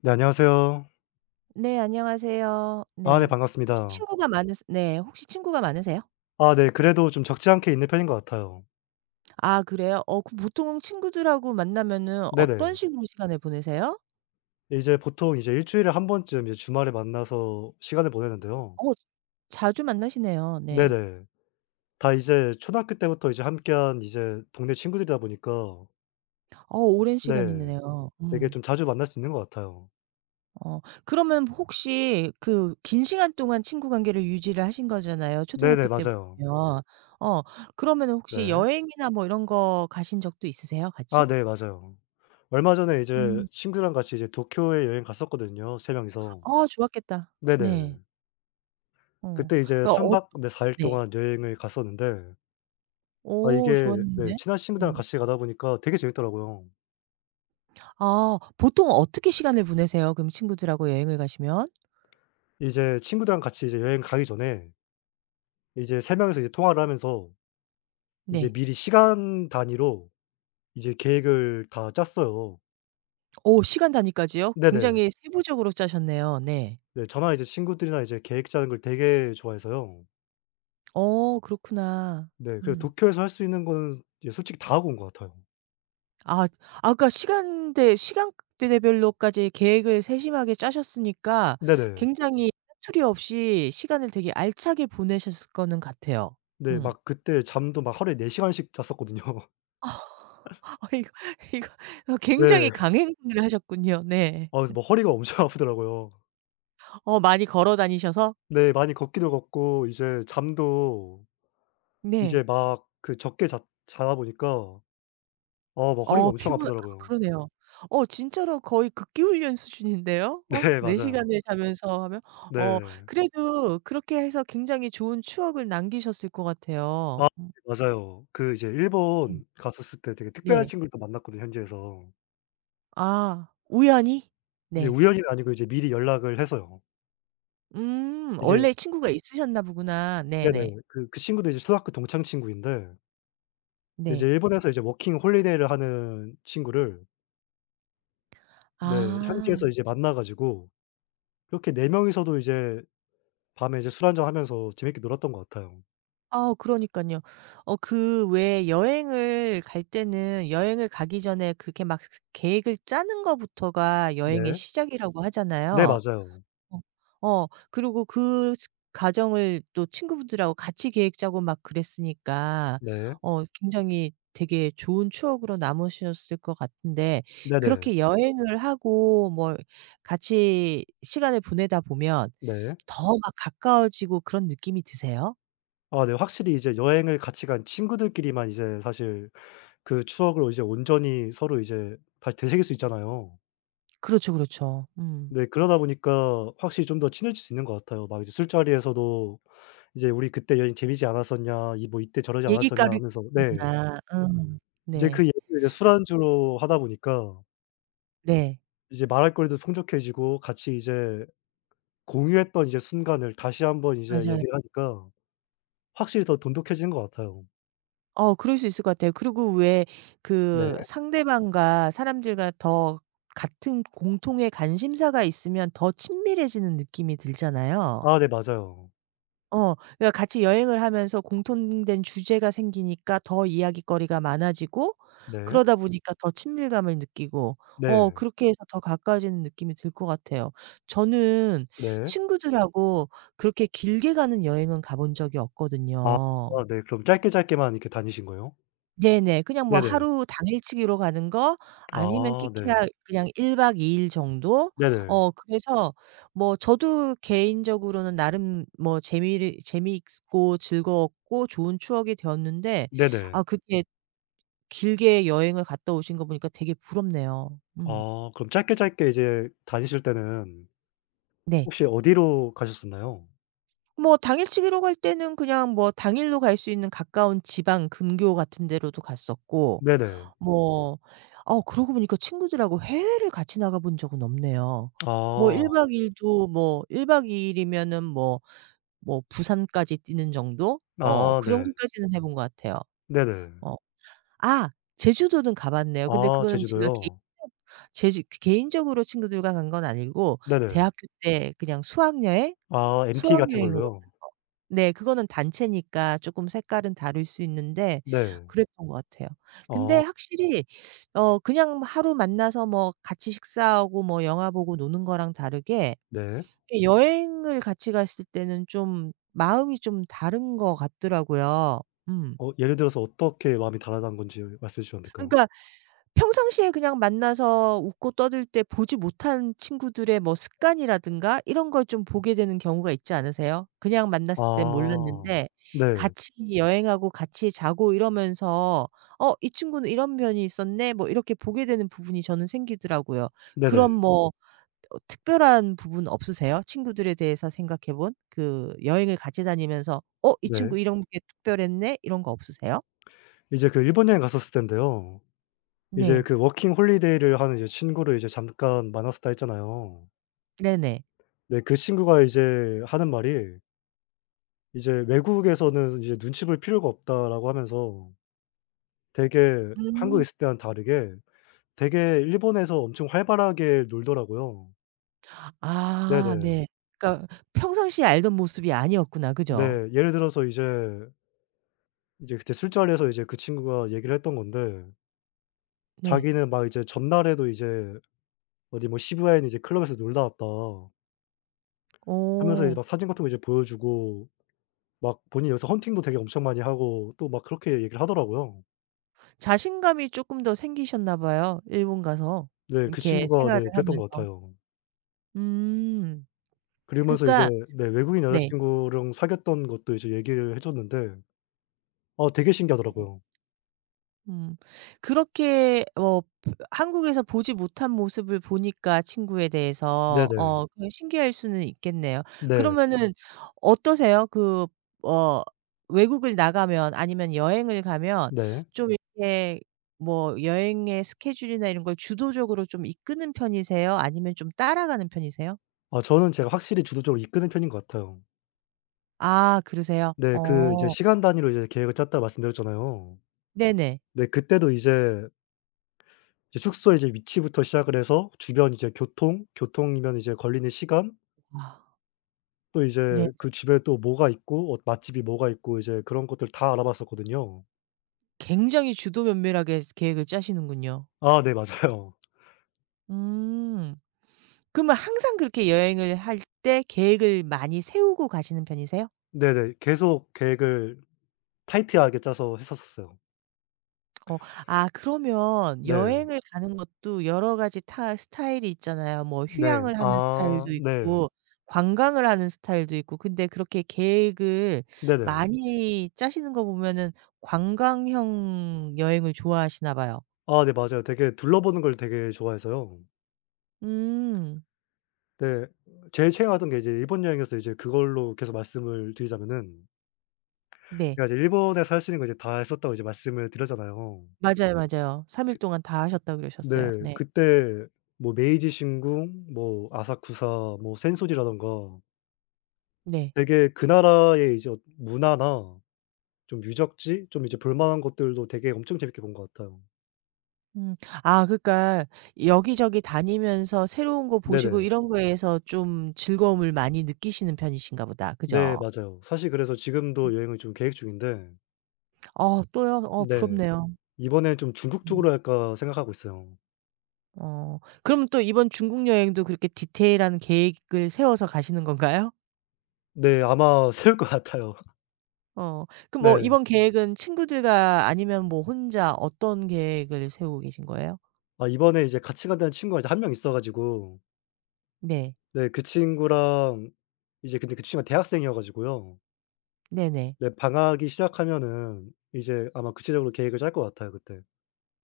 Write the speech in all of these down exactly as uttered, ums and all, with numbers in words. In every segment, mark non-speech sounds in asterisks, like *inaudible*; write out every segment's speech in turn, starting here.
네 안녕하세요. 네, 안녕하세요. 아 네 네. 혹시 반갑습니다. 친구가 많으세 네. 혹시 친구가 많으세요? 아 네 그래도 좀 적지 않게 있는 편인 것 같아요. 아, 그래요? 어 그 보통 친구들하고 만나면은 어떤 네네. 식으로 시간을 보내세요? 이제 보통 이제 일 주일에 한 번쯤 이제 주말에 만나서 시간을 보내는데요. 어. 자주 만나시네요. 네. 네네. 다 이제 초등학교 때부터 이제 함께한 이제 동네 친구들이다 보니까 어. 오랜 네 시간이네요. 되게 음. 좀 자주 만날 수 있는 것 같아요. 어. 그러면 혹시 그 긴 시간 동안 친구 관계를 유지를 하신 거잖아요, 네네 초등학교 때부터 맞아요. 요 어. 그러면 혹시 네. 여행이나 뭐 이런 거 가신 적도 있으세요, 아 같이? 네 맞아요. 얼마 전에 이제 음. 친구랑 같이 이제 도쿄에 여행 갔었거든요 세 명이서. 아, 좋았겠다. 네네. 네. 어. 그때 이제 어, 삼 어, 박 네 사 일 네. 동안 여행을 갔었는데 아 오, 이게 네 좋았는데. 친한 친구들이랑 음. 같이 가다 보니까 되게 재밌더라고요. 아, 보통 어떻게 시간을 보내세요? 그럼 친구들하고 여행을 가시면? 이제 친구들이랑 같이 이제 여행 가기 전에 이제 세 명이서 이제 통화를 하면서 이제 네. 미리 시간 단위로 이제 계획을 다 짰어요. 오, 시간 단위까지요? 네네. 굉장히 세부적으로 짜셨네요. 네. 네 저나 이제 친구들이랑 이제 계획 짜는 걸 되게 좋아해서요. 어, 그렇구나. 네 그래서 음. 도쿄에서 할 수 있는 거는 이제 솔직히 다 하고 온 것 같아요. 아. 아, 그러니까 시간대 시간대별로까지 계획을 세심하게 짜셨으니까 네네. 굉장히 사투리 없이 시간을 되게 알차게 보내셨을 거는 같아요. 네 음. 막 그때 잠도 막 하루에 네 시간씩 잤었거든요. *laughs* 아. *laughs* 이거 이거 어 굉장히 네. 강행군을 하셨군요. 네. 아 그래서 막 허리가 엄청 *laughs* 아프더라고요. 어, 많이 걸어 다니셔서? 네 많이 걷기도 걷고 이제 잠도 이제 네. 막 그 적게 자 자다 보니까 어 막 허리가 어 엄청 피곤 아, 아프더라고요. 그러네요. 어, 진짜로 거의 극기 훈련 수준인데요. *laughs* 어, 네 네 맞아요. 시간을 자면서 하면. 어, 네. 그래도 그렇게 해서 굉장히 좋은 추억을 남기셨을 것 같아요. 아 네 맞아요. 그 이제 음. 일본 갔었을 때 되게 특별한 네. 친구를 또 만났거든요 현지에서. 아, 우연히? 이게 네. 우연이 아니고 이제 미리 연락을 해서요. 음 이게 원래 친구가 있으셨나 보구나. 네네. 네네. 그 그 친구도 이제 초등학교 동창 친구인데 이제 네. 일본에서 이제 워킹 홀리데이를 하는 친구를 네 아. 현지에서 이제 만나 가지고 이렇게 네 명이서도 이제 밤에 이제 술 한잔 하면서 재밌게 놀았던 것 같아요. 아, 그러니까요. 어 그 왜 여행을 갈 때는 여행을 가기 전에 그게 막 계획을 짜는 거부터가 여행의 네. 시작이라고 네 하잖아요. 맞아요. 어. 어 그리고 그 스 과정을 또 친구분들하고 같이 계획 짜고 막 그랬으니까 네. 어, 굉장히 되게 좋은 추억으로 남으셨을 것 같은데 네네. 그렇게 여행을 하고 뭐 같이 시간을 보내다 보면 네. 더 막 가까워지고 그런 느낌이 드세요? 아 네. 확실히 이제 여행을 같이 간 친구들끼리만 이제 사실 그 추억을 이제 온전히 서로 이제 다시 되새길 수 있잖아요. 그렇죠, 그렇죠. 음. 네. 그러다 보니까 확실히 좀 더 친해질 수 있는 것 같아요. 막 이제 술자리에서도 이제 "우리 그때 여행 재밌지 않았었냐. 이 뭐 이때 저러지 얘기가 않았었냐." 리 하면서 네. 구나. 음. 이제 그 네. 얘기를 이제 술안주로 하다 보니까 네. 이제 말할 거리도 풍족해지고 같이 이제 공유했던 이제 순간을 다시 한번 이제 맞아요. 얘기를 하니까 확실히 더 돈독해지는 것 같아요. 어, 그럴 수 있을 것 같아요. 그리고 왜 네. 그 상대방과 사람들과 더 같은 공통의 관심사가 있으면 더 친밀해지는 느낌이 들잖아요. 아 네 맞아요. 어. 그러니까 같이 여행을 하면서 공통된 주제가 생기니까 더 이야깃거리가 많아지고 네. 그러다 보니까 더 친밀감을 느끼고 어, 네. 그렇게 해서 더 가까워지는 느낌이 들 것 같아요. 저는 네. 친구들하고 그렇게 길게 가는 여행은 가본 적이 아 없거든요. 아 네. 그럼 짧게 짧게만 이렇게 다니신 거예요? 네네. 그냥 뭐 네네. 하루 당일치기로 가는 거 아니면 아 끼케야 네. 그냥 일 박 이 일 정도? 네네. 어, 그래서 뭐 저도 개인적으로는 나름 뭐 재미를 재미있고 즐거웠고 좋은 추억이 되었는데 네네. 아, 그렇게 길게 여행을 갔다 오신 거 보니까 되게 부럽네요. 음. 아 그럼 짧게 짧게 이제 다니실 때는 네. 혹시 어디로 가셨었나요? 뭐 당일치기로 갈 때는 그냥 뭐 당일로 갈 수 있는 가까운 지방 근교 같은 데로도 갔었고 네네. 뭐 어, 그러고 보니까 친구들하고 해외를 같이 나가본 적은 없네요. 뭐 일 아. 박 이 일도 뭐 일박 이 일이면은 뭐 뭐 부산까지 뛰는 정도? 어, 아 그 네. 정도까지는 해본 것 같아요. 네네. 어. 아, 제주도는 가 봤네요. 근데 아 그거는 제가 개인적 제주도요? 제주 개인적으로 친구들과 간건 아니고 네네. 대학교 때 그냥 수학여행? 아 엠티 같은 수학여행으로 걸로요? 간 거. 네. 그거는 단체니까 쪼끔 색깔은 다를 수 있는데 네. 그랬던 것 같아요. 근데 아 확실히 어, 그냥 하루 만나서 뭐 같이 식사하고 뭐 영화 보고 노는 거랑 다르게 네. 이렇게 여행을 같이 갔을 때는 좀 마음이 좀 다른 것 같더라고요. 음. 어 예를 들어서 어떻게 마음이 달아난 건지 말씀해 주시면 안 될까요? 그러니까 평상시에 그냥 만나서 웃고 떠들 때 보지 못한 친구들의 뭐 습관이라든가 이런 걸 좀 보게 되는 경우가 있지 않으세요? 그냥 만났을 땐 아. 몰랐는데 네. 같이 여행하고 같이 자고 이러면서 '어, 이 친구는 이런 면이 있었네.' 뭐 이렇게 보게 되는 부분이 저는 생기더라고요. 네네. 그런 뭐 어, 특별한 부분 없으세요? 친구들에 대해서 생각해 본? 그 여행을 같이 다니면서 '어, 이 네. 친구 이런 게 특별했네.' 이런 거 없으세요? 이제 그 일본 여행 갔었을 땐데요. 이제 네. 그 워킹 홀리데이를 하는 이제 친구를 이제 잠깐 만났었다 했잖아요. 네네. 네 그 친구가 이제 하는 말이 이제 "외국에서는 이제 눈치 볼 필요가 없다."라고 하면서 되게 한국에 음. 있을 때와는 다르게 되게 일본에서 엄청 활발하게 놀더라고요. 아, 네네. 네. 그러니까 평상시에 알던 모습이 아니었구나, 네. 그죠? 예를 들어서 이제 이제 그때 술자리에서 이제 그 친구가 얘기를 했던 건데 네. 자기는 막 이제 전날에도 이제 어디 뭐 시부야에 있는 이제 클럽에서 놀다 왔다 하면서 이제 어. 막 사진 같은 거 이제 보여주고 막 본인이 여기서 헌팅도 되게 엄청 많이 하고 또 막 그렇게 얘기를 하더라고요. 자신감이 쪼끔 더 생기셨나 봐요, 일본 가서 네 그 이렇게 친구가 생활을 네 그랬던 것 하면서. 같아요. 음. 그러면서 이제 그러니까. 네 외국인 네. 여자친구랑 사귀었던 것도 이제 얘기를 해 줬는데 어 되게 네. 신기하더라고요. 음. 그렇게 어, 한국에서 보지 못한 모습을 보니까 친구에 대해서 네네. 어, 그냥 신기할 수는 있겠네요. 네. 네. 그러면은 어떠세요? 그 어 외국을 나가면 아니면 여행을 가면 네. 좀. 네. 이렇게 뭐 여행의 스케줄이나 이런 걸 주도적으로 좀 이끄는 편이세요? 아니면 좀 따라가는 편이세요? 아 저는 제가 확실히 주도적으로 이끄는 편인 것 같아요. 아, 그러세요? 네 그 이제 어. 시간 단위로 이제 계획을 짰다 말씀드렸잖아요. 네네. 네 그때도 이제 이제 숙소의 이제 위치부터 시작을 해서 주변 이제 교통, 교통이면 이제 걸리는 시간 아, 또 네. 이제 그 집에 또 뭐가 있고 어 맛집이 뭐가 있고 이제 그런 것들 다 알아봤었거든요. 굉장히 주도면밀하게 계획을 짜시는군요. 아 네 *laughs* 맞아요. 음. 그러면 항상 그렇게 여행을 할 때 계획을 많이 세우고 가시는 편이세요? 네네. 계속 계획을 타이트하게 짜서 했었었어요. 어. 아, 그러면 네. 여행을 가는 것도 여러 가지 타 스타일이 있잖아요. 뭐 네. 휴양을 하는 아 스타일도 네. 있고 관광을 하는 스타일도 있고. 근데 그렇게 계획을 네네. 많이 짜시는 거 보면은 관광형 여행을 좋아하시나 봐요. 아 네 맞아요. 되게 둘러보는 걸 되게 좋아해서요. 음. 네. 제일 최애하던 게 이제 일본 여행이어서 이제 그걸로 계속 말씀을 드리자면은 네. 제가 이제 일본에서 할 수 있는 거 이제 다 했었다고 이제 말씀을 드렸잖아요. 맞아요, 맞아요. 삼 일 동안 다 하셨다고 그러셨어요. 네. 네. 그때 뭐 메이지 신궁 뭐 아사쿠사 뭐 센소지라든가 네. 되게 그 나라의 이제 어 문화나 좀 유적지 좀 이제 볼 만한 것들도 되게 엄청 재밌게 본 것 같아요. 음. 아, 그러니까 여기저기 다니면서 새로운 거 보시고 네네. 이런 거에서 좀 즐거움을 많이 느끼시는 편이신가 보다, 네 그죠? 맞아요. 사실 그래서 음. 지금도 여행을 좀 계획 중인데 어, 또요? 어, 네 부럽네요. 이번엔 좀 '중국 음. 쪽으로 할까.' 생각하고 있어요. 어. 그럼 또 이번 중국 여행도 그렇게 디테일한 계획을 세워서 가시는 건가요? 네 아마 *laughs* 세울 것 같아요. 어. 그럼 뭐 네. 이번 계획은 친구들과 아니면 뭐 혼자 어떤 계획을 세우고 계신 거예요? 아 이번에 이제 같이 간다는 친구가 이제 한 명 있어 가지고 네. 네 그 친구랑 이제 근데 그 친구가 대학생이어 가지고요. 네네. 네 방학이 시작하면은 이제 아마 구체적으로 계획을 짤 것 같아요 그때.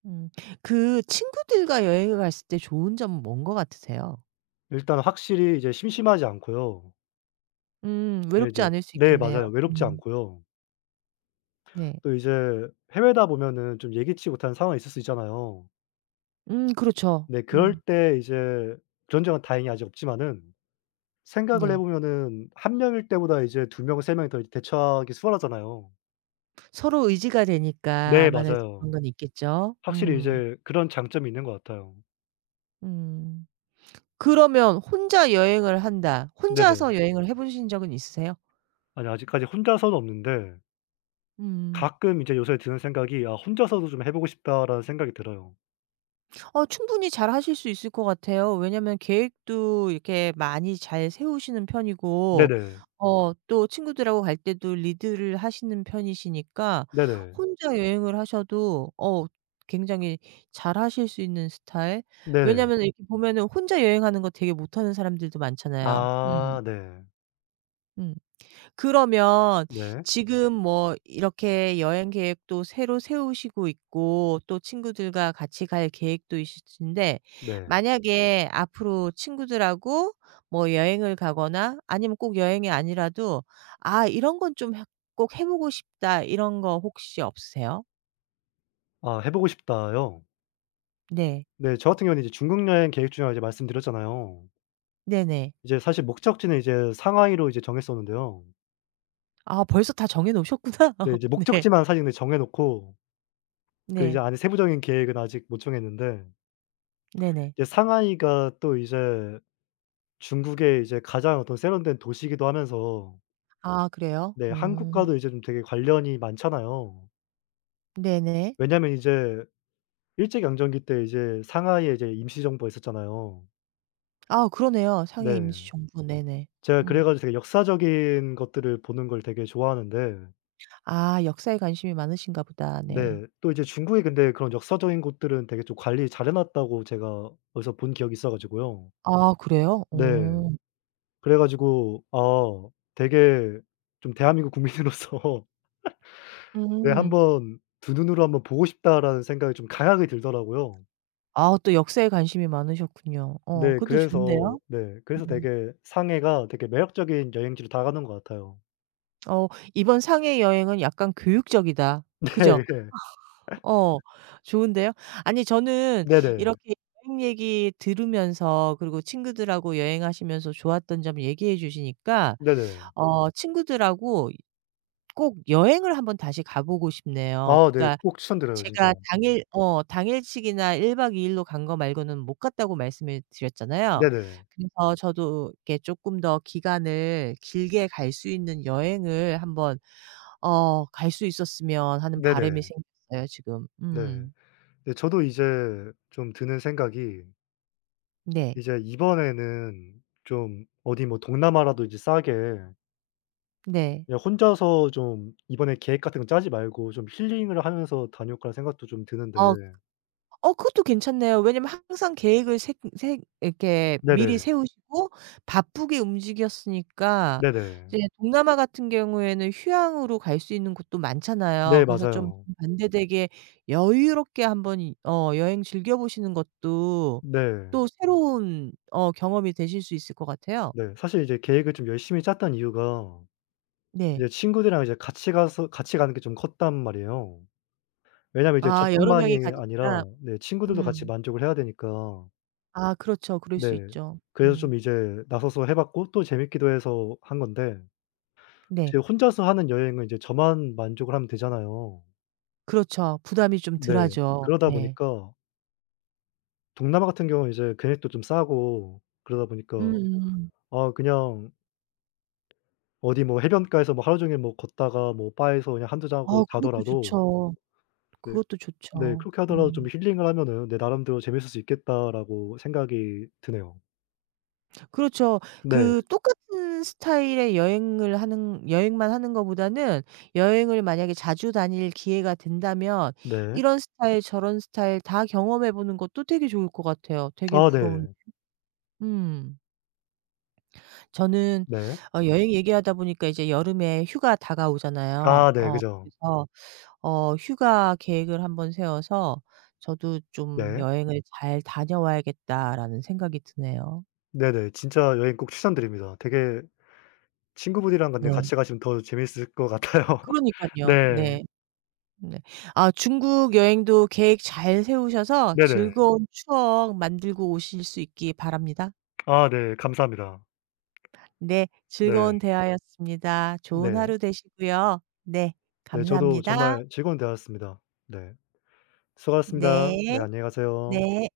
음. 그 친구들과 여행을 갔을 때 좋은 점은 뭔 것 같으세요? 일단 확실히 이제 심심하지 않고요. 음, 네 외롭지 이제 않을 수 네 있겠네요. 맞아요. 외롭지 음. 않고요. 네. 또 이제 해외다 보면은 좀 예기치 못한 상황이 있을 수 있잖아요. 음, 그렇죠. 네 그럴 음. 때 이제 그런 적은 다행히 아직 없지만은 생각을 해 네. 보면은 한 명일 때보다 이제 두 명, 세 명이 더 대처하기 수월하잖아요. 서로 의지가 되니까 네 아마도 그런 맞아요. 건 있겠죠. 확실히 음. 이제 그런 장점이 있는 것 같아요. 음. 그러면 혼자 여행을 한다. 네네. 혼자서 여행을 해 보신 적은 있으세요? 아니 아직까지 혼자서는 없는데 음. 가끔 이제 요새 드는 생각이 '아 혼자서도 좀 해 보고 싶다.'라는 생각이 들어요. 어, 충분히 잘하실 수 있을 것 같아요. 왜냐면 계획도 이렇게 많이 잘 세우시는 편이고 네네. 어, 또 친구들하고 갈 때도 리드를 하시는 편이시니까 네네. 혼자 여행을 하셔도 어, 굉장히 잘하실 수 있는 스타일? 네네. 왜냐면 이렇게 보면은 혼자 여행하는 거 되게 못하는 사람들도 많잖아요. 음. 아 네. 음. 그러면 네. 지금 뭐 이렇게 여행 계획도 새로 세우시고 있고 또 친구들과 같이 갈 계획도 있으신데 네. 만약에 앞으로 친구들하고 뭐 여행을 가거나 아니면 꼭 여행이 아니라도 '아, 이런 건 좀 꼭 해 보고 싶다.' 이런 거 혹시 없으세요? 아 "해 보고 싶다."요? 네. 네 저 같은 경우는 이제 중국 여행 계획 중이라고 이제 말씀드렸잖아요. 네네. 이제 사실 목적지는 이제 상하이로 이제 정했었는데요. 아, 벌써 다 정해 놓으셨구나. 네 *laughs* 이제 네. 목적지만 사실 근데 정해 놓고 그 이제 네. 안에 세부적인 계획은 아직 못 정했는데 네네. 이제 상하이가 또 이제 중국의 이제 가장 어떤 세련된 도시이기도 하면서 아, 그래요? 네 음. 한국과도 이제 좀 되게 관련이 많잖아요. 네네. 왜냐하면 이제 일제강점기 때 이제 상하이에 이제 임시정부가 있었잖아요. 아, 그러네요. 상해 임시 네. 정부. 네네. 제가 그래 음. 가지고 되게 역사적인 것들을 보는 걸 되게 좋아하는데 아, 역사에 관심이 많으신가 보다. 네. 네 또 이제 중국이 근데 그런 역사적인 곳들은 되게 좀 관리 잘해 놨다고 제가 어디서 본 기억이 있어 가지고요. 아, 그래요? 네. 어. 그래 가지고 아 되게 좀 '대한민국 국민으로서 *laughs* 네 음. 한번 두 눈으로 한번 보고 싶다.'라는 생각이 좀 강하게 들더라고요. 아, 또 역사에 관심이 많으셨군요. 어, 네 그것도 그래서 좋은데요. 네 그래서 음. 되게 상해가 되게 매력적인 여행지로 다가가는 것 같아요. 어, 이번 상해 여행은 약간 교육적이다, *laughs* 그죠? 네. 어, 좋은데요. 아니 저는 네, 네네. 이렇게 여행 얘기 들으면서 그리고 친구들하고 여행하시면서 좋았던 점 얘기해 주시니까 네네. 어, 친구들하고 꼭 여행을 한번 다시 가 보고 싶네요. 아 네. 그러니까 꼭 추천드려요 진짜. 제가 당일 어 당일치기나 일 박 이 일로 간 거 말고는 못 갔다고 말씀을 드렸잖아요. 네네. 그래서 저도 이렇게 쪼끔 더 기간을 길게 갈 수 있는 여행을 한번 어, 갈 수 있었으면 하는 바람이 네네. 생겼어요 지금. 네. 음. 네 저도 이제 좀 드는 생각이 네. 이제 이번에는 좀 어디 뭐 동남아라도 이제 싸게 네. 그냥 혼자서 좀 이번에 계획 같은 거 짜지 말고 좀 힐링을 하면서 다녀올까 생각도 좀 드는데 어. 어, 그것도 괜찮네요. 왜냐면 항상 계획을 세 세 이렇게 미리 네네. 세우시고 바쁘게 움직였으니까 네네. 이제 동남아 같은 경우에는 휴양으로 갈 수 있는 곳도 많잖아요. 네 그래서 좀 맞아요. 반대되게 여유롭게 한번 이 어, 여행 즐겨 보시는 것도 네. 또 새로운 어, 경험이 되실 수 있을 것 같아요. 네. 사실 이제 계획을 좀 열심히 짰던 이유가 네. 이제 친구들이랑 이제 같이 가서 같이 가는 게 좀 컸단 말이에요. 왜냐면 이제 아, 여러 저뿐만이 명이 아니라 가니까. 네 친구들도 같이 음. 만족을 해야 되니까 아, 그렇죠. 그럴 수 네. 있죠. 그래서 좀 음. 이제 나서서 해 봤고 또 재밌기도 해서 한 건데 네. 이제 혼자서 하는 여행은 이제 저만 만족을 하면 되잖아요. 그렇죠. 부담이 좀 네. 덜하죠. 그러다 네. 보니까 동남아 같은 경우는 이제 금액도 좀 싸고 그러다 보니까 음음. 아 그냥 어디 뭐 해변가에서 뭐 하루 종일 뭐 걷다가 뭐 바에서 그냥 한두 잔 하고 어, 그것도 자더라도 좋죠. 네 그것도 네 좋죠. 그렇게 하더라도 좀 음. 힐링을 하면은 '내 나름대로 재밌을 수 있겠다.'라고 생각이 드네요. 그렇죠. 네. 그 똑같은 스타일의 여행을 하는 여행만 하는 것보다는 여행을 만약에 자주 다닐 기회가 된다면 네. 이런 스타일 저런 스타일 다 경험해 보는 것도 되게 좋을 것 같아요. 되게 아 부러운. 네. 음. 저는 네. 어, 여행 얘기하다 보니까 이제 여름에 휴가 다가오잖아요. 아 네. 어, 그죠. 그래서 어, 휴가 계획을 한번 세워서 저도 좀 네. '여행을 잘 다녀와야겠다.'라는 생각이 드네요. 네네. 진짜 여행 꼭 추천드립니다. 되게 친구분이랑 근데 네. 같이 가시면 더 재미있을 것 같아요. *laughs* 그러니깐요. 네. 네. 네. 아, 중국 여행도 계획 잘 세우셔서 네네. 즐거운 추억 만들고 오실 수 있기 바랍니다. 아 네. 감사합니다. 네. 즐거운 네. 대화였습니다. 좋은 네. 하루 되시고요. 네. 네 저도 감사합니다. 정말 즐거운 대화였습니다. 네. 수고하셨습니다. 네. 네 안녕히 가세요. 네.